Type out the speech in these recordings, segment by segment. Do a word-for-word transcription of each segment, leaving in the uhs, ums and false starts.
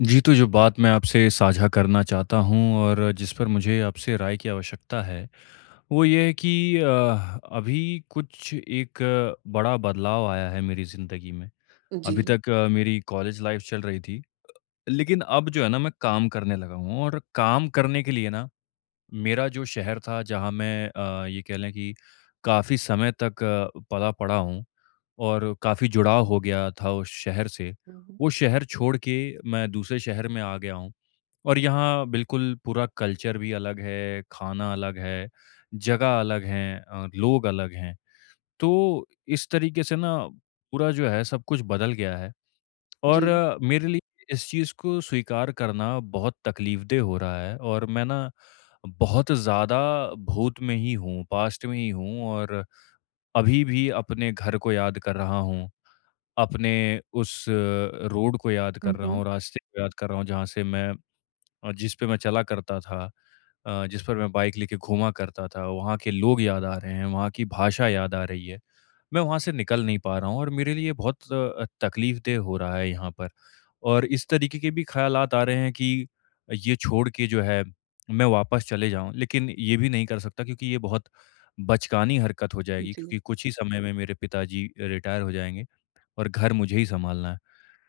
जी, तो जो बात मैं आपसे साझा करना चाहता हूँ और जिस पर मुझे आपसे राय की आवश्यकता है, वो ये है कि अ, अभी कुछ एक अ, बड़ा बदलाव आया है मेरी ज़िंदगी में। जी। अभी तक अ, मेरी कॉलेज लाइफ़ चल रही थी, लेकिन अब जो है ना मैं काम करने लगा हूँ और काम करने के लिए ना मेरा जो शहर था जहाँ मैं अ, ये कह लें कि काफ़ी समय तक अ, पला पड़ा हूँ और काफ़ी जुड़ाव हो गया था उस शहर से। हुँ, हुँ। वो शहर छोड़ के मैं दूसरे शहर में आ गया हूँ और यहाँ बिल्कुल पूरा कल्चर भी अलग है, खाना अलग है, जगह अलग हैं अ, लोग अलग हैं। तो इस तरीके से ना पूरा जो है सब कुछ बदल गया है और जी। अ, मेरे लिए इस चीज़ को स्वीकार करना बहुत तकलीफ़देह हो रहा है और मैं ना बहुत ज़्यादा भूत में ही हूँ, पास्ट में ही हूँ और अभी भी अपने घर को याद कर रहा हूँ। अपने उस रोड को याद हुँ, कर रहा हुँ। हूँ, रास्ते को याद कर रहा हूँ, जहाँ से मैं और जिस पे मैं चला करता था, अ, जिस पर मैं बाइक लेके घूमा करता था, वहाँ के लोग याद आ रहे हैं, वहाँ की भाषा याद आ रही है। मैं वहाँ से निकल नहीं पा रहा हूँ और मेरे लिए बहुत अ, तकलीफ़देह हो रहा है यहाँ पर। और इस तरीके के भी ख़्यालात आ रहे हैं कि ये छोड़ के जो है मैं वापस चले जाऊँ, लेकिन ये भी नहीं कर सकता क्योंकि ये बहुत बचकानी हरकत हो जाएगी जी। क्योंकि कुछ ही समय में मेरे पिताजी रिटायर हो जाएँगे और घर मुझे ही सँभालना है।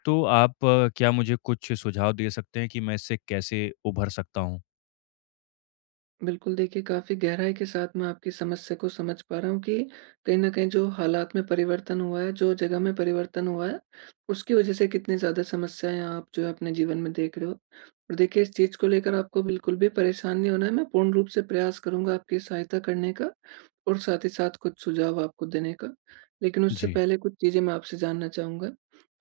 तो आप अ, क्या मुझे कुछ सुझाव दे सकते हैं कि मैं इससे कैसे उभर सकता हूँ? बिल्कुल देखिए, काफ़ी गहराई के साथ मैं आपकी समस्या को समझ पा रहा हूँ कि कहीं न कहीं जो हालात में परिवर्तन हुआ है, जो जगह में परिवर्तन हुआ है, उसकी वज़ह से कितनी ज़्यादा समस्याएँ आप जो है अपने जीवन में देख रहे हो। और देखिए, इस चीज़ को लेकर आपको बिल्कुल भी परेशान नहीं होना है, मैं पूर्ण रूप से प्रयास करूँगा आपकी सहायता करने का। और साथ ही साथ कुछ सुझाव आपको देने का। लेकिन उससे जी। पहले कुछ चीज़ें मैं आपसे जानना चाहूँगा।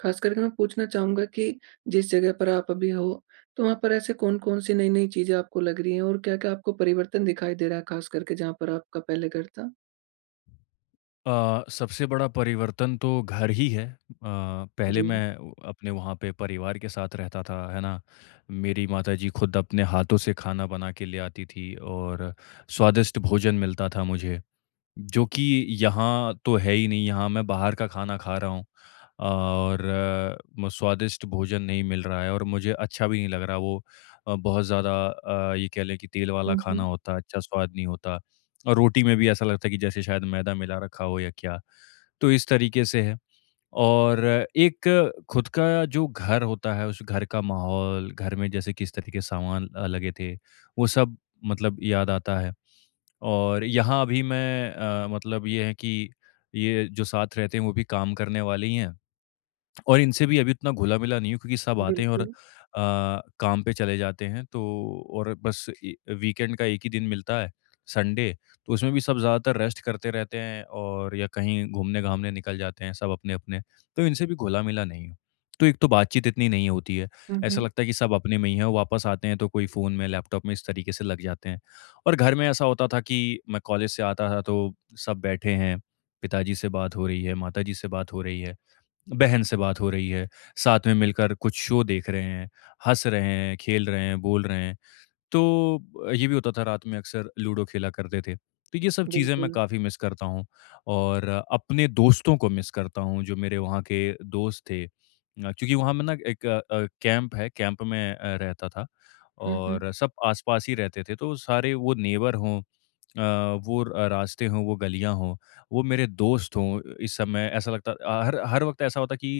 ख़ास करके मैं पूछना चाहूँगा कि जिस जगह पर आप अभी हो, तो वहाँ पर ऐसे कौन-कौन सी नई-नई चीज़ें आपको लग रही हैं और क्या-क्या आपको परिवर्तन दिखाई दे रहा है, ख़ास करके जहाँ पर आपका पहले घर था? अ, सबसे बड़ा परिवर्तन तो घर ही है। अ, पहले जी। मैं उ अपने वहाँ पे परिवार के साथ रहता था, है ना? मेरी माताजी खुद अपने हाथों से खाना बना के ले आती थी और स्वादिष्ट भोजन मिलता था मुझे। जो कि यहाँ तो है ही नहीं, यहाँ मैं बाहर का खाना खा रहा हूँ और अ, म स्वादिष्ट भोजन नहीं मिल रहा है और मुझे अच्छा भी नहीं लग रहा वो अ, बहुत ज़्यादा अ, ये कह लें कि तेल वाला हुँ, खाना हुँ। होता है, अच्छा स्वाद नहीं होता और रोटी में भी ऐसा लगता है कि जैसे शायद मैदा मिला रखा हो या क्या। तो इस तरीके से है और एक खुद का जो घर होता है, उस घर का माहौल, घर में जैसे किस तरह के सामान अ, लगे थे, वो सब मतलब याद आता है। और यहाँ अभी मैं अ, मतलब ये है कि ये जो साथ रहते हैं वो भी काम करने वाले ही हैं और इनसे भी अभी उतना घुला-मिला नहीं हूँ क्योंकि सब आते हैं और अ, बिल्कुल। काम पे चले जाते हैं तो और बस इ वीकेंड का एक ही दिन मिलता है, संडे, तो उसमें भी सब ज़्यादातर रेस्ट करते रहते हैं और या कहीं घूमने-घामने निकल जाते हैं सब अपने-अपने, तो इनसे भी घुला-मिला नहीं हूँ। तो एक तो बातचीत इतनी नहीं होती है, हुँ, ऐसा हुँ। लगता है कि सब अपने में ही हैं, वापस आते हैं तो कोई फ़ोन में, लैपटॉप में इस तरीके से लग जाते हैं। और घर में ऐसा होता था कि मैं कॉलेज से आता था तो सब बैठे हैं, पिताजी से बात हो रही है, माताजी से बात हो रही है, बहन से बात हो रही है, साथ में मिलकर कुछ शो देख रहे हैं, हँस रहे हैं, खेल रहे हैं, बोल रहे हैं। तो अ, ये भी होता था रात में अक्सर लूडो खेला करते थे। तो ये सब चीज़ें मैं बिल्कुल। काफ़ी मिस करता हूँ और अपने दोस्तों को मिस करता हूँ जो मेरे वहाँ के दोस्त थे। अ, क्योंकि वहाँ मैं ना एक अ, अ, कैंप है, कैंप में अ, रहता था हुँ, हुँ। और सब आस-पास ही रहते थे तो सारे वो नेबर हों, अ, वो अ, रास्ते हों, वो गलियाँ हों, वो मेरे दोस्त हों। इस समय ऐसा लगता अ, हर हर वक़्त ऐसा होता कि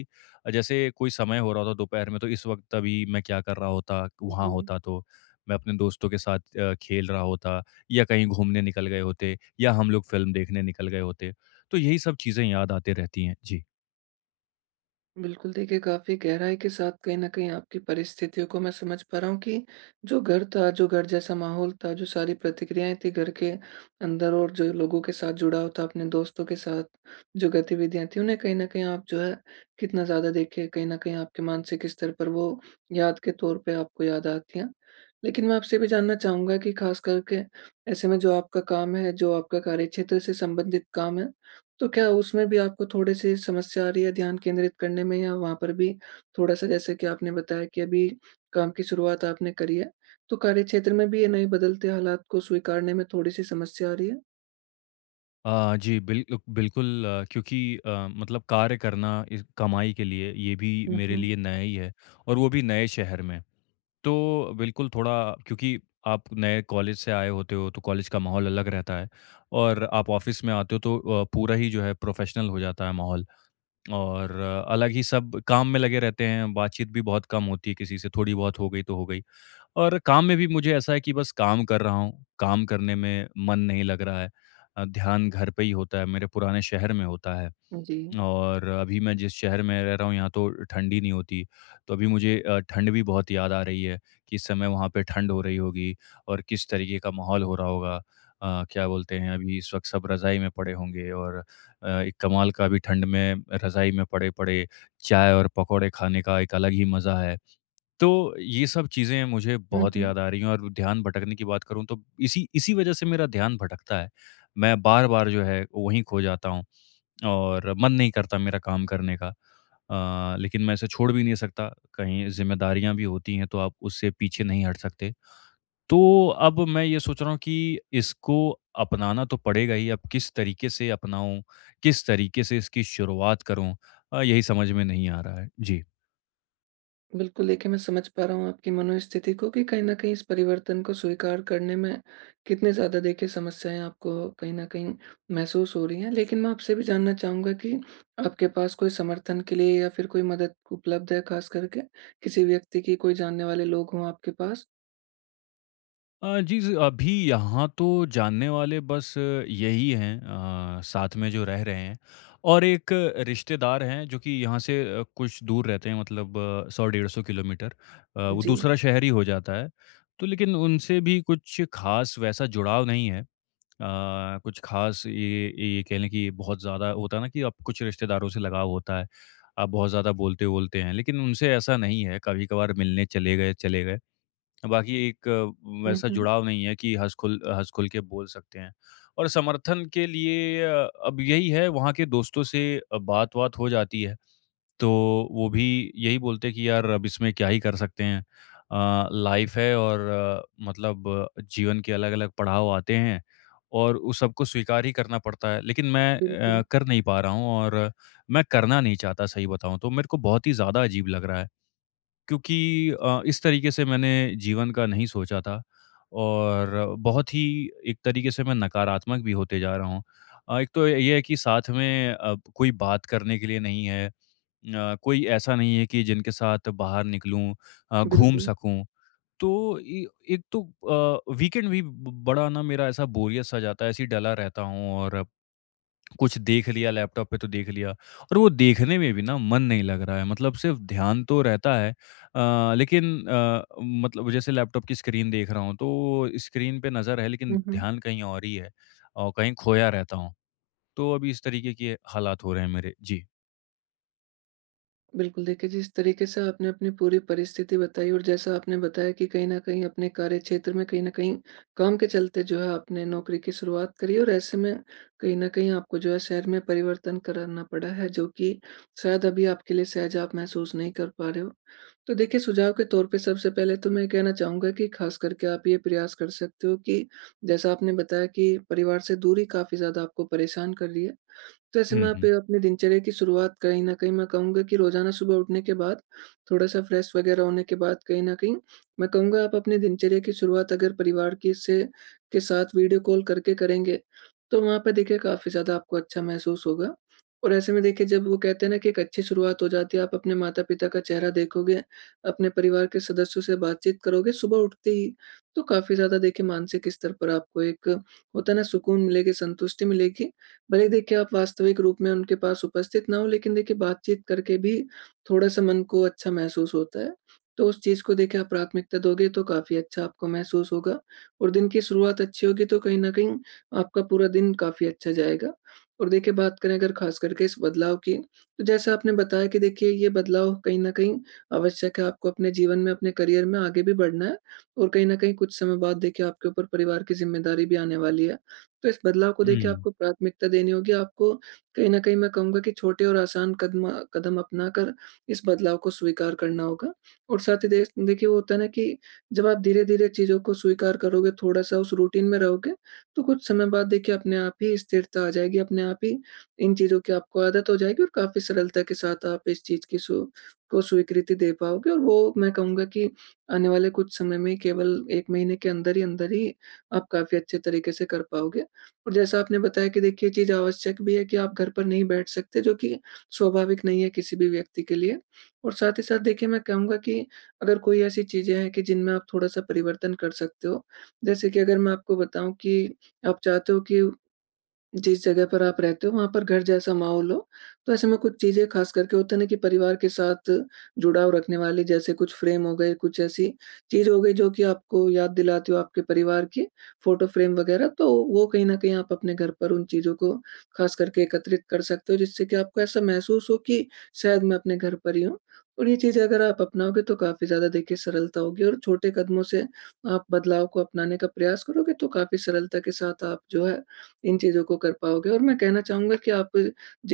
जैसे कोई समय हो रहा होता दोपहर में तो इस वक़्त अभी मैं क्या कर रहा होता, वहाँ जी। होता तो। मैं अपने दोस्तों के साथ अ, खेल रहा होता या कहीं घूमने निकल गए होते या हम लोग फ़िल्म देखने निकल गए होते। तो यही सब चीज़ें याद आते रहती हैं। जी। बिल्कुल, देखिए काफ़ी गहराई के साथ कहीं न कहीं आपकी परिस्थितियों को मैं समझ पा रहा हूँ कि जो घर था, जो घर जैसा माहौल था, जो सारी प्रतिक्रियाएँ थी घर के अंदर, और जो लोगों के साथ जुड़ाव था, अपने दोस्तों के साथ जो गतिविधियाँ थी, उन्हें कहीं न कहीं आप जो है कितना ज़्यादा देखिए कहीं न कहीं आपके मानसिक स्तर पर वो याद के तौर पे आपको याद आती हैं। लेकिन मैं आपसे भी जानना चाहूँगा कि ख़ास करके ऐसे में जो आपका काम है, जो आपका कार्यक्षेत्र से संबंधित काम है, तो क्या उसमें भी आपको थोड़े-से समस्या आ रही है ध्यान केंद्रित करने में, या वहाँ पर भी थोड़ा-सा, जैसे कि आपने बताया कि अभी काम की शुरुआत आपने करी है, तो कार्यक्षेत्र में भी ये नए बदलते हालात को स्वीकारने में थोड़ी-सी समस्या आ रही है? अ, जी, बिल बिल्कुल। अ, क्योंकि अ, मतलब कार्य करना इस कमाई के लिए ये भी हुँ, मेरे हुँ। लिए नया ही है और वो भी नए शहर में। तो बिल्कुल थोड़ा क्योंकि आप नए कॉलेज से आए होते हो तो कॉलेज का माहौल अलग रहता है और आप ऑफ़िस में आते हो तो अ, पूरा ही जो है प्रोफ़ेशनल हो जाता है माहौल। और अलग ही सब काम में लगे रहते हैं, बातचीत भी बहुत कम होती है किसी से, थोड़ी बहुत हो गई तो हो गई। और काम में भी मुझे ऐसा है कि बस काम कर रहा हूँ, काम करने में मन नहीं लग रहा है। अ, ध्यान घर पे ही होता है, मेरे पुराने शहर में होता है। जी। और अभी मैं जिस शहर में रह रहा हूँ यहाँ तो ठंडी नहीं होती तो अभी मुझे अ, ठंड भी बहुत याद आ रही है कि इस समय वहाँ पे ठंड हो रही होगी और किस तरीके का माहौल हो रहा होगा, अ, क्या बोलते हैं अभी इस वक्त सब रज़ाई में पड़े होंगे और अ, एक कमाल का अभी ठंड में रज़ाई में पड़े पड़े चाय और पकौड़े खाने का एक अलग ही मज़ा है। तो ये सब चीज़ें मुझे हुँ, बहुत हुँ। याद आ रही हैं और ध्यान भटकने की बात करूँ तो इसी इसी वजह से मेरा ध्यान भटकता है, मैं बार बार जो है वहीं खो जाता हूँ और मन नहीं करता मेरा काम करने का। अ, लेकिन मैं इसे छोड़ भी नहीं सकता, कहीं ज़िम्मेदारियाँ भी होती हैं, तो आप उससे पीछे नहीं हट सकते। तो अब मैं ये सोच रहा हूँ कि इसको अपनाना तो पड़ेगा ही, अब किस तरीके से अपनाऊँ, किस तरीके से इसकी शुरुआत करूँ, अ, यही समझ में नहीं आ रहा है। जी। बिल्कुल, देखिए मैं समझ पा रहा हूँ आपकी मनोस्थिति को कि कहीं न कहीं इस परिवर्तन को स्वीकार करने में कितने ज़्यादा देखिए समस्याएँ आपको कहीं न कहीं महसूस हो रही हैं। लेकिन मैं आपसे भी जानना चाहूँगा कि आपके पास कोई समर्थन के लिए या फिर कोई मदद उपलब्ध है ख़ास करके? किसी व्यक्ति की, कोई जानने वाले लोग हों आपके पास? अ, जी, ज़ अभी यहाँ तो जानने वाले बस अ, यही हैं अ, साथ में जो रह रहे हैं और एक अ, रिश्तेदार हैं जो कि यहाँ से अ, कुछ दूर रहते हैं मतलब सौ डेढ़ सौ किलोमीटर, अ, वो जी। दूसरा शहर ही हो जाता है। तो लेकिन उनसे भी कुछ ख़ास वैसा जुड़ाव नहीं है। अ, कुछ ख़ास ये ये कह लें कि बहुत ज़्यादा होता है ना कि अब कुछ रिश्तेदारों से लगाव होता है। आप बहुत ज़्यादा बोलते-वोलते हैं, लेकिन उनसे ऐसा नहीं है, कभी-कभार मिलने चले गए, चले गए। बाकी एक अ, हुँ, वैसा हुँ। जुड़ाव नहीं है कि हँस-खुल हँस-खुल के बोल सकते हैं। और समर्थन के लिए अ, अब यही है वहाँ के दोस्तों से अ, बात-वात हो जाती है, तो वो भी यही बोलते हैं कि यार अब इसमें क्या ही कर सकते हैं। अ, लाइफ़ है और अ, मतलब अ, जीवन के अलग-अलग पड़ाव आते हैं और उस सबको स्वीकार ही करना पड़ता है। लेकिन मैं अ, बिल्कुल, कर नहीं पा रहा हूँ और मैं करना नहीं चाहता सही बताऊँ तो, मेरे को बहुत ही ज़्यादा अजीब लग रहा है। क्योंकि अ, इस तरीके से मैंने जीवन का नहीं सोचा था और बहुत ही एक तरीके से मैं नकारात्मक भी होते जा रहा हूँ। अ, एक तो ये है कि साथ में अब कोई बात करने के लिए नहीं है, अ, कोई ऐसा नहीं है कि जिनके साथ बाहर निकलूँ, अ, घूम बिल्कुल। सकूँ। तो ए एक तो अ, वीकेंड भी ब बड़ा ना मेरा ऐसा बोरियत सा जाता है, ऐसे ही डला रहता हूँ और कुछ देख लिया लैपटॉप पे तो देख लिया और वो देखने में भी ना मन नहीं लग रहा है, मतलब सिर्फ ध्यान तो रहता है अ, लेकिन अ, मतलब जैसे लैपटॉप की स्क्रीन देख रहा हूँ तो स्क्रीन पे नज़र है लेकिन हुँ, हुँ। ध्यान कहीं और ही है और कहीं खोया रहता हूँ। तो अभी इस तरीके के हालात हो रहे हैं मेरे। जी। बिल्कुल, देखिए जिस तरीके से आपने अपनी पूरी परिस्थिति बताई, और जैसा आपने बताया कि कहीं न कहीं अपने कार्यक्षेत्र में, कहीं न कहीं काम के चलते जो है आपने नौकरी की शुरुआत करी और ऐसे में कहीं न कहीं आपको जो है शहर में परिवर्तन करना पड़ा है, जो कि शायद अभी आपके लिए सहज आप महसूस नहीं कर पा रहे हो। तो देखिए, सुझाव के तौर पे सबसे पहले तो मैं कहना चाहूँगा कि ख़ास करके आप ये प्रयास कर सकते हो कि, जैसा आपने बताया कि परिवार से दूरी काफ़ी ज़्यादा आपको परेशान कर रही है, तो ऐसे में आप हम्म। ये अपनी दिनचर्या की शुरुआत, कहीं न कहीं मैं कहूँगा कि रोज़ाना सुबह उठने के बाद, थोड़ा-सा फ्रेश वगैरह होने के बाद, कहीं न कहीं, मैं कहूँगा आप अपनी दिनचर्या की शुरुआत अगर परिवार के से के साथ वीडियो कॉल करके करेंगे, तो वहाँ पे देखिए काफ़ी ज़्यादा आपको अच्छा महसूस होगा। और ऐसे में देखिए, जब वो कहते हैं ना कि एक अच्छी शुरुआत हो जाती है, आप अपने माता-पिता का चेहरा देखोगे, अपने परिवार के सदस्यों से बातचीत करोगे सुबह उठते ही, तो काफ़ी ज़्यादा देखिए मानसिक स्तर पर आपको एक, होता है ना, सुकून मिलेगी, संतुष्टि मिलेगी, भले देखिए आप वास्तविक रूप में उनके पास उपस्थित ना हो, लेकिन देखिए बातचीत करके भी थोड़ा-सा मन को अच्छा महसूस होता है। तो उस चीज़ को देखिए आप प्राथमिकता दोगे तो काफ़ी अच्छा आपको महसूस होगा, और दिन की शुरुआत अच्छी होगी तो कहीं न कहीं आपका पूरा दिन काफ़ी अच्छा जाएगा। और देखिए, बात करें अगर ख़ास करके इस बदलाव की, तो जैसा आपने बताया कि देखिए ये बदलाव कहीं न कहीं आवश्यक है, आपको अपने जीवन में, अपने करियर में आगे भी बढ़ना है और कहीं न कहीं कुछ समय बाद देखिए आपके ऊपर परिवार की ज़िम्मेदारी भी आने वाली है। तो इस बदलाव को देखिए हम्म। आपको प्राथमिकता देनी होगी। आपको कहीं न कहीं मैं कहूँगा कि छोटे और आसान कदम कदम अपनाकर इस बदलाव को स्वीकार करना होगा। और साथ ही देस देखिए, वो होता है ना कि जब आप धीरे-धीरे चीज़ों को स्वीकार करोगे, थोड़ा-सा उस रूटीन में रहोगे, तो कुछ समय बाद देखिए अपने आप ही स्थिरता आ जाएगी, अपने आप ही इन चीज़ों की आपको आदत हो जाएगी और काफ़ी सरलता के साथ आप इस चीज़ की सु को स्वीकृति दे पाओगे, और वो मैं कहूँगा कि आने वाले कुछ समय में, केवल एक महीने के अंदर ही अंदर ही, आप काफ़ी अच्छे तरीके से कर पाओगे। और जैसा आपने बताया कि देखिए चीज़ आवश्यक भी है कि आप घर पर नहीं बैठ सकते, जो कि स्वाभाविक नहीं है किसी भी व्यक्ति के लिए। और साथ ही साथ देखिए मैं कहूँगा कि अगर कोई ऐसी चीज़ें हैं कि जिनमें आप थोड़ा-सा परिवर्तन कर सकते हो, जैसे कि अगर मैं आपको बताऊँ कि आप चाहते हो कि जिस जगह पर आप रहते हो वहाँ पर घर जैसा माहौल हो, तो ऐसे में कुछ चीज़ें ख़ास करके, होता है ना, कि परिवार के साथ जुड़ाव रखने वाली, जैसे कुछ फ्रेम हो गए, कुछ ऐसी चीज़ हो गई जो कि आपको याद दिलाती हो आपके परिवार की, फ़ोटो फ्रेम वग़ैरह, तो वो कहीं न कहीं आप अपने घर पर उन चीज़ों को ख़ास करके एकत्रित कर सकते हो, जिससे कि आपको ऐसा महसूस हो कि शायद मैं अपने घर पर ही हूँ। और ये चीज़ें अगर आप अपनाओगे तो काफ़ी ज़्यादा देखिए सरलता होगी, और छोटे कदमों से आप बदलाव को अपनाने का प्रयास करोगे तो काफ़ी सरलता के साथ आप जो है इन चीज़ों को कर पाओगे। और मैं कहना चाहूँगा कि आप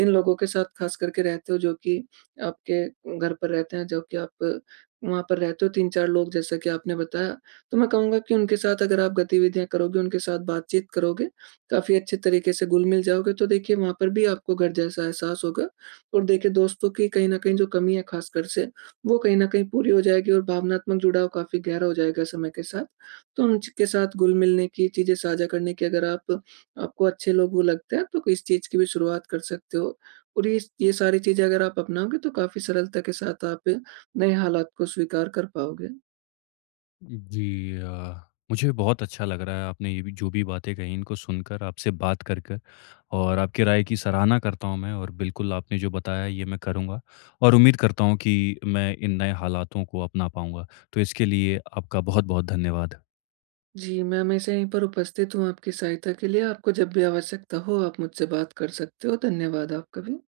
जिन लोगों के साथ खास करके रहते हो, जो कि आपके घर पर रहते हैं, जो कि आप वहाँ पर रहते हो, तीन चार लोग जैसा कि आपने बताया, तो मैं कहूँगा कि उनके साथ अगर आप गतिविधियाँ करोगे, उनके साथ बातचीत करोगे, काफ़ी अच्छे तरीके से घुल-मिल जाओगे, तो देखिए वहाँ पर भी आपको घर जैसा एहसास होगा और देखिए दोस्तों की कहीं न कहीं जो कमी है खासकर से, वो कहीं न कहीं पूरी हो जाएगी और भावनात्मक जुड़ाव काफ़ी गहरा हो जाएगा समय के साथ। तो उनके साथ घुल-मिलने की, चीज़ें साझा करने की, अगर आप, आपको अच्छे लोग वो लगते हैं, तो इस चीज़ की भी शुरुआत कर सकते हो। और ये स ये सारी चीज़ें अगर आप अपनाओगे तो काफ़ी सरलता के साथ आप नए हालात को स्वीकार कर पाओगे। जी, अ, मुझे बहुत अच्छा लग रहा है आपने ये भी जो भी बातें कही इनको सुनकर, आपसे बात कर कर और आपकी राय की सराहना करता हूँ मैं और बिल्कुल आपने जो बताया ये मैं करूँगा और उम्मीद करता हूँ कि मैं इन नए हालातों को अपना पाऊँगा। तो इसके लिए आपका बहुत-बहुत धन्यवाद। जी, मैं हमेशा यहीं पर उपस्थित हूँ आपकी सहायता के लिए। आपको जब भी आवश्यकता हो आप मुझसे बात कर सकते हो। धन्यवाद आपका भी।